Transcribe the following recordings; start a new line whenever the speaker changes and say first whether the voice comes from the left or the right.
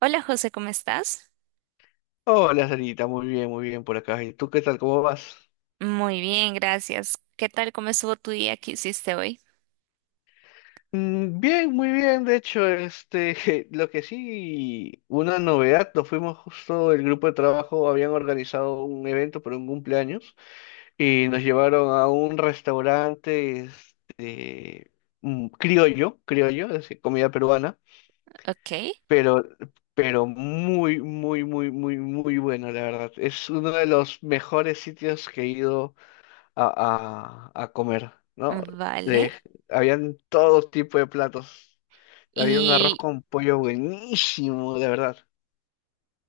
right: Hola José, ¿cómo estás?
left: Hola, Sarita, muy bien por acá. ¿Y tú qué tal? ¿Cómo vas?
right: Muy bien, gracias. ¿Qué tal? ¿Cómo estuvo tu día? ¿Qué hiciste hoy?
left: Bien, muy bien. De hecho, lo que sí, una novedad, nos fuimos justo, el grupo de trabajo habían organizado un evento por un cumpleaños y nos llevaron a un restaurante, este, criollo, criollo, es decir, comida peruana,
right: Ok,
left: pero, pero muy, muy, muy, muy, muy bueno, la verdad. Es uno de los mejores sitios que he ido a comer, ¿no?
right: vale.
left: De, Habían todo tipo de platos. Había un arroz
right: Y,
left: con pollo buenísimo, de verdad.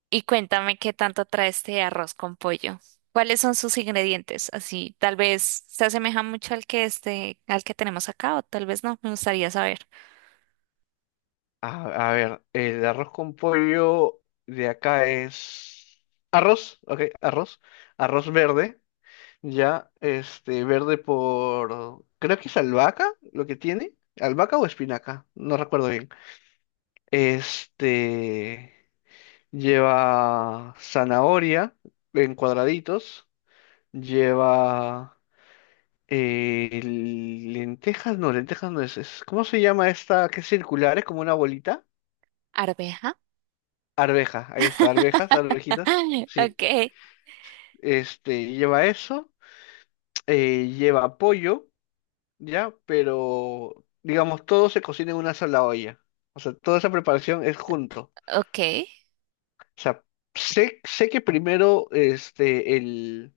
right: y cuéntame qué tanto trae este arroz con pollo. ¿Cuáles son sus ingredientes? Así, tal vez se asemeja mucho al que este, al que tenemos acá, o tal vez no. Me gustaría saber.
left: A ver, el arroz con pollo de acá es arroz, ok, arroz verde, ya, verde por, creo que es albahaca lo que tiene, albahaca o espinaca, no recuerdo bien. Este, Lleva zanahoria en cuadraditos. Lleva lentejas no es, ¿cómo se llama esta que es circular? Es como una bolita.
right: ¿Arveja?
left: Arveja, ahí está, arvejas, arvejitas. Sí.
right: Ok,
left: Lleva eso, lleva pollo, ¿ya? Pero, digamos, todo se cocina en una sola olla. O sea, toda esa preparación es junto.
right: ok,
left: O sea, sé que primero,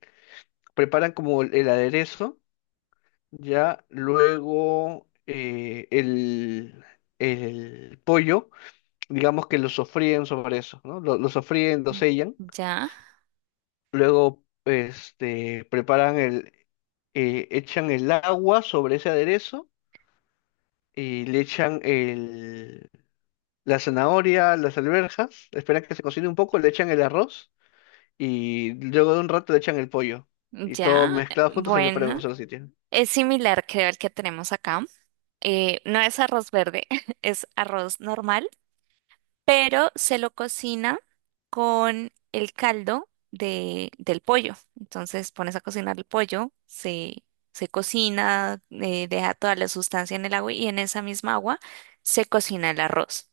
left: preparan como el aderezo, ya, luego el pollo, digamos que lo sofríen sobre eso, ¿no? Lo sofríen, lo sellan,
right: ya,
left: luego echan el agua sobre ese aderezo y le echan la zanahoria, las alberjas, esperan que se cocine un poco, le echan el arroz y luego de un rato le echan el pollo y todo
right: ya.
left: mezclado junto se prepara en un
right: Bueno.
left: solo sitio.
right: Es similar, creo, al que tenemos acá. No es arroz verde, es arroz normal, pero se lo cocina con el caldo del pollo. Entonces pones a cocinar el pollo, se cocina, deja toda la sustancia en el agua y en esa misma agua se cocina el arroz.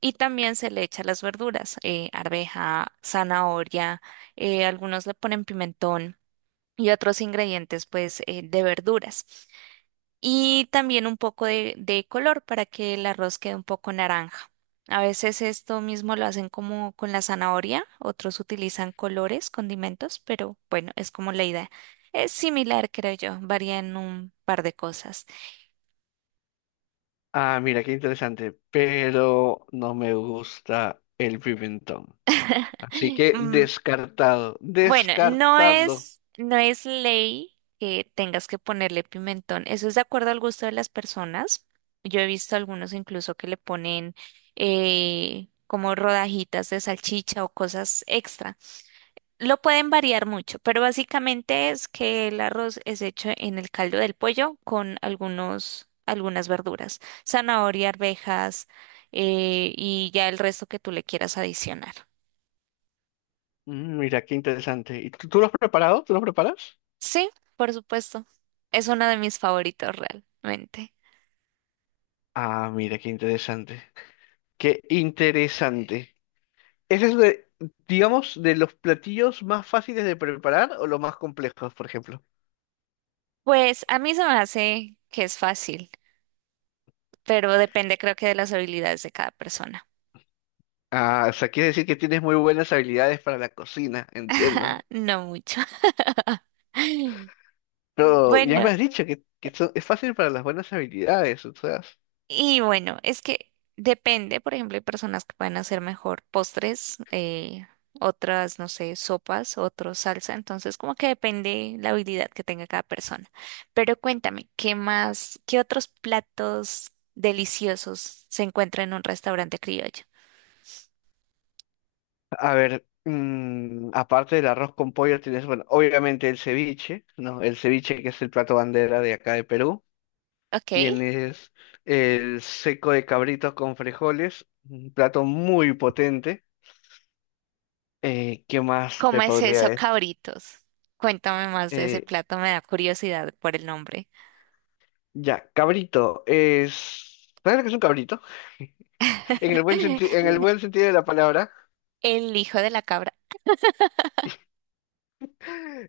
right: Y también se le echa las verduras, arveja, zanahoria, algunos le ponen pimentón y otros ingredientes pues de verduras y también un poco de color para que el arroz quede un poco naranja. A veces esto mismo lo hacen como con la zanahoria, otros utilizan colores, condimentos, pero bueno, es como la idea. Es similar, creo yo, varía en un par de cosas.
left: Ah, mira, qué interesante, pero no me gusta el pimentón. Así que
right: Mm,
left: descartado,
right: bueno,
left: descartado.
right: no es ley que tengas que ponerle pimentón. Eso es de acuerdo al gusto de las personas. Yo he visto algunos incluso que le ponen como rodajitas de salchicha o cosas extra. Lo pueden variar mucho, pero básicamente es que el arroz es hecho en el caldo del pollo con algunas verduras, zanahoria, arvejas, y ya el resto que tú le quieras adicionar.
left: Mira, qué interesante. ¿Y tú lo has preparado? ¿Tú lo preparas?
right: Sí, por supuesto. Es uno de mis favoritos realmente.
left: Ah, mira, qué interesante. Qué interesante. ¿Ese es digamos, de los platillos más fáciles de preparar o los más complejos, por ejemplo?
right: Pues a mí se me hace que es fácil, pero depende creo que de las habilidades de cada persona.
left: Ah, o sea, quiere decir que tienes muy buenas habilidades para la cocina, entiendo.
right: No mucho.
left: Pero ya
right: Bueno.
left: me has dicho que es fácil para las buenas habilidades, o sea.
right: Y bueno, es que depende, por ejemplo, hay personas que pueden hacer mejor postres, otras, no sé, sopas, otros salsa, entonces como que depende la habilidad que tenga cada persona. Pero cuéntame, ¿qué otros platos deliciosos se encuentran en un restaurante criollo?
left: A ver, aparte del arroz con pollo tienes, bueno, obviamente el ceviche, ¿no? El ceviche que es el plato bandera de acá de Perú.
right: Ok,
left: Tienes el seco de cabrito con frijoles, un plato muy potente. ¿Qué más
right: ¿cómo
left: te
right: es
left: podría
right: eso,
left: decir?
right: cabritos? Cuéntame más de ese
left: Eh,
right: plato, me da curiosidad por el nombre.
left: ya, cabrito es... ¿Sabes lo que es un cabrito? En el en el buen sentido de la palabra.
right: El hijo de la cabra.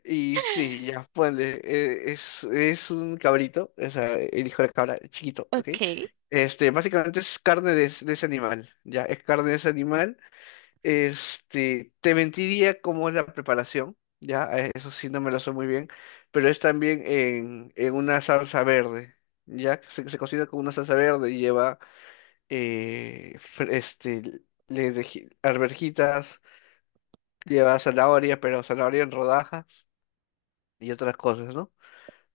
left: Y sí, ya, ponle, es un cabrito, o sea, el hijo de cabra, chiquito, ¿ok?
right: Ok.
left: Básicamente es carne de, de ese animal, ya, es carne de ese animal. Te mentiría cómo es la preparación, ya, a eso sí no me lo sé muy bien, pero es también en una salsa verde, ya, se cocina con una salsa verde y lleva, eh, fr- este, arvejitas, lleva zanahoria, pero zanahoria en rodajas y otras cosas, ¿no?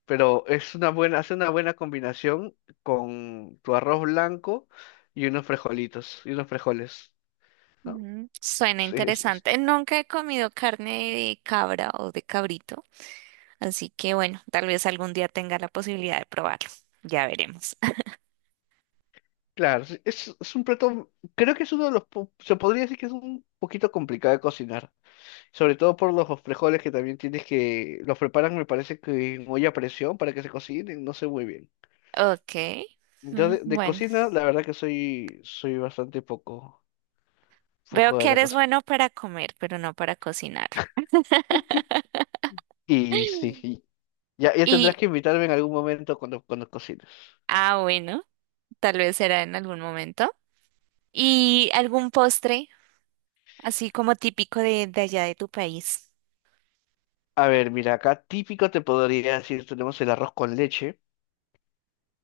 left: Pero hace una buena combinación con tu arroz blanco y unos frijolitos, y unos frijoles, ¿no?
right: Mm, suena
left: Sí,
right: interesante. Nunca he comido carne de cabra o de cabrito, así que bueno, tal vez algún día tenga la posibilidad de probarlo. Ya veremos.
left: claro, sí, es un plato, creo que es uno de se podría decir que es un poquito complicado de cocinar, sobre todo por los frijoles que también los preparan, me parece que en olla a presión para que se cocinen, no sé muy bien.
right: Ok.
left: Yo
right: Mm,
left: de
right: bueno,
left: cocina, la verdad que soy bastante poco,
right: veo
left: poco de
right: que
left: la
right: eres
left: cocina.
right: bueno para comer, pero no para cocinar.
left: Y sí, y ya tendrás
right: Y,
left: que invitarme en algún momento cuando cocines.
right: ah, bueno, tal vez será en algún momento. ¿Y algún postre, así como típico de allá de tu país?
left: A ver, mira, acá típico te podría decir, tenemos el arroz con leche,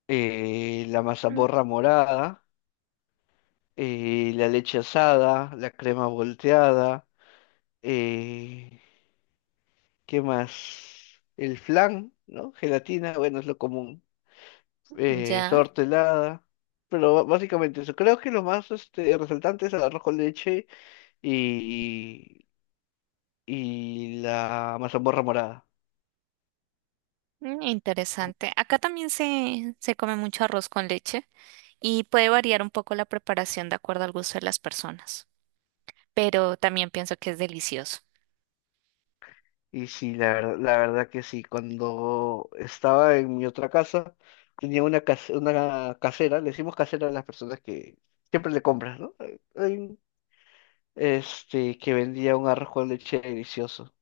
left: la mazamorra morada, la leche asada, la crema volteada, eh, ¿qué más? El flan, ¿no? Gelatina, bueno, es lo común,
right: Ya,
left: torta helada, pero básicamente eso. Creo que lo más resaltante es el arroz con leche y, y la mazamorra morada.
right: mm, interesante. Acá también se come mucho arroz con leche y puede variar un poco la preparación de acuerdo al gusto de las personas, pero también pienso que es delicioso.
left: Y sí, la verdad que sí. Cuando estaba en mi otra casa, tenía una casera, le decimos casera a las personas que siempre le compras, ¿no? Que vendía un arroz con leche delicioso.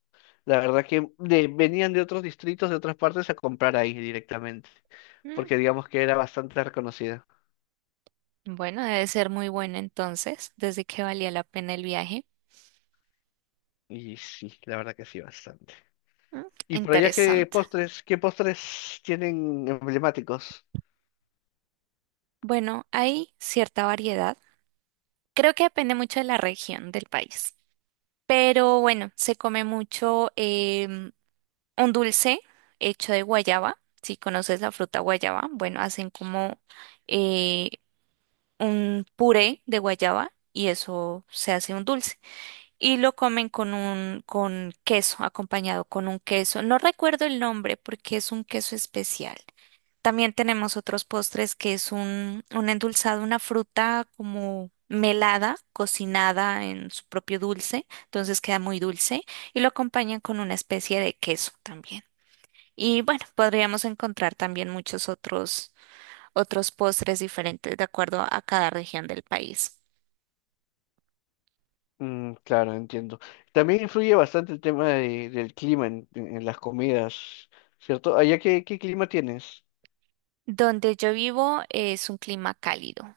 left: La verdad que venían de otros distritos, de otras partes, a comprar ahí directamente,
right: Mm,
left: porque digamos que era bastante reconocida.
right: bueno, debe ser muy bueno entonces, desde que valía la pena el viaje.
left: Y sí, la verdad que sí, bastante.
right: Mm,
left: Y por allá,
right: interesante.
left: qué postres tienen emblemáticos?
right: Bueno, hay cierta variedad. Creo que depende mucho de la región del país, pero bueno, se come mucho. Un dulce hecho de guayaba. Si conoces la fruta guayaba, bueno, hacen como eh, un puré de guayaba y eso se hace un dulce. Y lo comen con un con queso, acompañado con un queso. No recuerdo el nombre porque es un queso especial. También tenemos otros postres que es un endulzado, una fruta como melada, cocinada en su propio dulce, entonces queda muy dulce y lo acompañan con una especie de queso también. Y bueno, podríamos encontrar también otros postres diferentes de acuerdo a cada región del país.
left: Claro, entiendo. También influye bastante el tema del clima en las comidas, ¿cierto? Allá qué clima tienes.
right: Donde yo vivo es un clima cálido.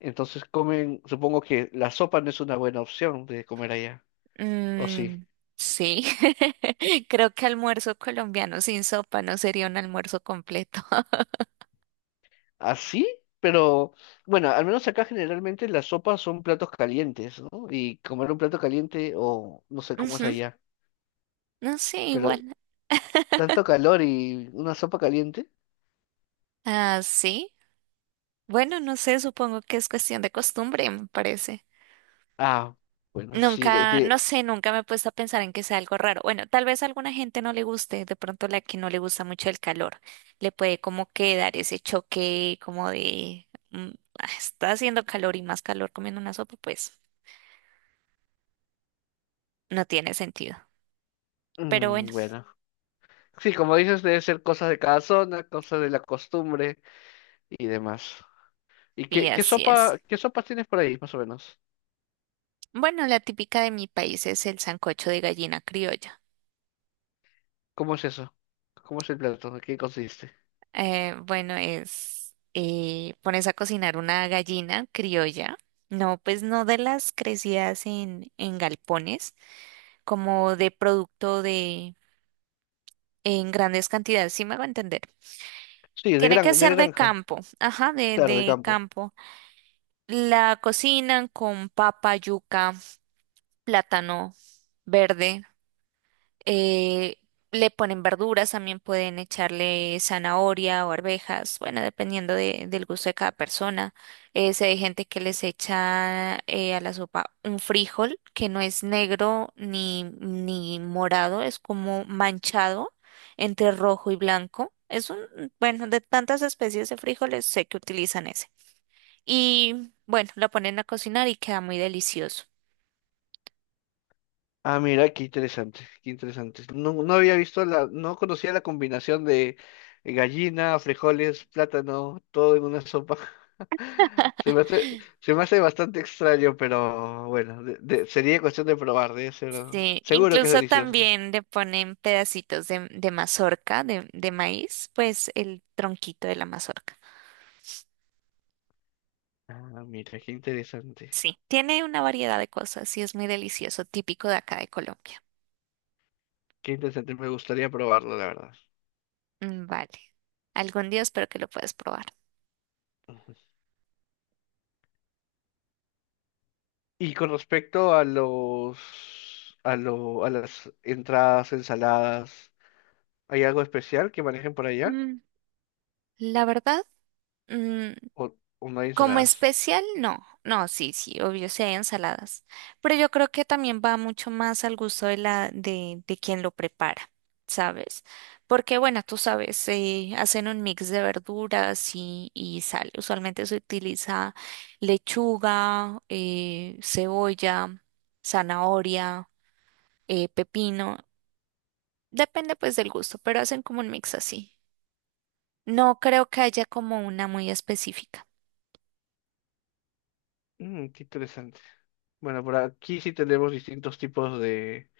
left: Entonces comen, supongo que la sopa no es una buena opción de comer allá, ¿o sí?
right: Mm, sí, creo que almuerzo colombiano sin sopa no sería un almuerzo completo.
left: ¿Así? Pero bueno, al menos acá generalmente las sopas son platos calientes, ¿no? Y comer un plato caliente o no sé cómo es
right: Ujú,
left: allá,
right: no sé,
left: pero
right: igual.
left: tanto calor y una sopa caliente.
right: Ah, sí. Bueno, no sé, supongo que es cuestión de costumbre, me parece.
left: Ah, bueno, sí,
right: Nunca, no sé, nunca me he puesto a pensar en que sea algo raro. Bueno, tal vez a alguna gente no le guste, de pronto la que no le gusta mucho el calor, le puede como que dar ese choque como de mm, "Ah, está haciendo calor y más calor comiendo una sopa, pues no tiene sentido". Pero bueno,
left: bueno. Sí, como dices, debe ser cosas de cada zona, cosas de la costumbre y demás. ¿Y
right: y así es.
left: qué sopas tienes por ahí, más o menos?
right: Bueno, la típica de mi país es el sancocho de gallina criolla.
left: ¿Cómo es eso? ¿Cómo es el plato? ¿De qué consiste?
right: Pones a cocinar una gallina criolla. No, pues no de las crecidas en galpones como de producto de en grandes cantidades, ¿sí me hago entender?
left: Sí,
right: Tiene que
left: de
right: ser de
left: granja,
right: campo, ajá,
left: claro, de
right: de
left: campo.
right: campo. La cocinan con papa, yuca, plátano verde. eh, Le ponen verduras, también pueden echarle zanahoria o arvejas, bueno, dependiendo de- del gusto de cada persona. Sé de gente que les echa a la sopa un frijol que no es negro ni morado, es como manchado entre rojo y blanco. Es un, bueno, de tantas especies de frijoles sé que utilizan ese. Y bueno, lo ponen a cocinar y queda muy delicioso.
left: Ah, mira, qué interesante, qué interesante. No, no había visto la, no conocía la combinación de gallina, frijoles, plátano, todo en una sopa. Se me hace bastante extraño, pero bueno, sería cuestión de probar, debe ser,
right: Sí,
left: seguro que es
right: incluso
left: delicioso.
right: también le ponen pedacitos de mazorca, de maíz, pues el tronquito de la mazorca.
left: Ah, mira, qué interesante.
right: Sí, tiene una variedad de cosas y es muy delicioso, típico de acá de Colombia.
left: Qué interesante, me gustaría probarlo, la verdad.
right: Mm, vale, algún día espero que lo puedas probar.
left: Ujú. Y con respecto a a las entradas, ensaladas, ¿hay algo especial que manejen por allá?
right: Mm, la verdad, mm,
left: ¿O, o no hay
right: como
left: ensaladas?
right: especial, no. No, sí, sí, obvio, sí hay ensaladas. Pero yo creo que también va mucho más al gusto de de quien lo prepara, ¿sabes? Porque, bueno, tú sabes, hacen un mix de verduras y sal. Usualmente se utiliza lechuga, cebolla, zanahoria, pepino. Depende, pues, del gusto, pero hacen como un mix así. No creo que haya como una muy específica.
left: Qué interesante. Bueno, por aquí sí tenemos distintos tipos de,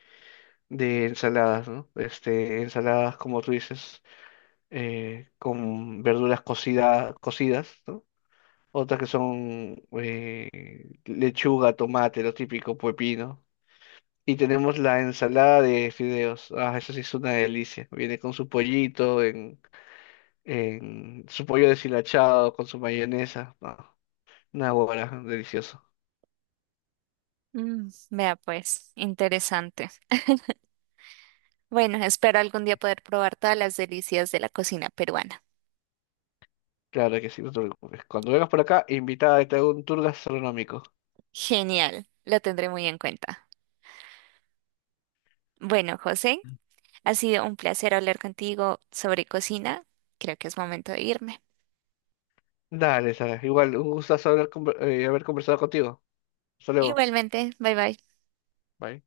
left: de ensaladas, ¿no? Ensaladas, como tú dices, con verduras cocidas, ¿no? Otras que son lechuga, tomate, lo típico, pepino. Y tenemos la ensalada de fideos. Ah, eso sí es una delicia. Viene con su pollito, en su pollo deshilachado, con su mayonesa. No, una hora, delicioso.
right: Mm, vea pues, interesante. Bueno, espero algún día poder probar todas las delicias de la cocina peruana.
left: Claro que sí, no te preocupes. Cuando vengas por acá, invitada, te hago un tour gastronómico.
right: Genial, lo tendré muy en cuenta. Bueno, José, ha sido un placer hablar contigo sobre cocina. Creo que es momento de irme.
left: Dale, Sara. Igual, un gustazo haber conversado contigo. Hasta luego.
right: Igualmente, bye bye.
left: Bye.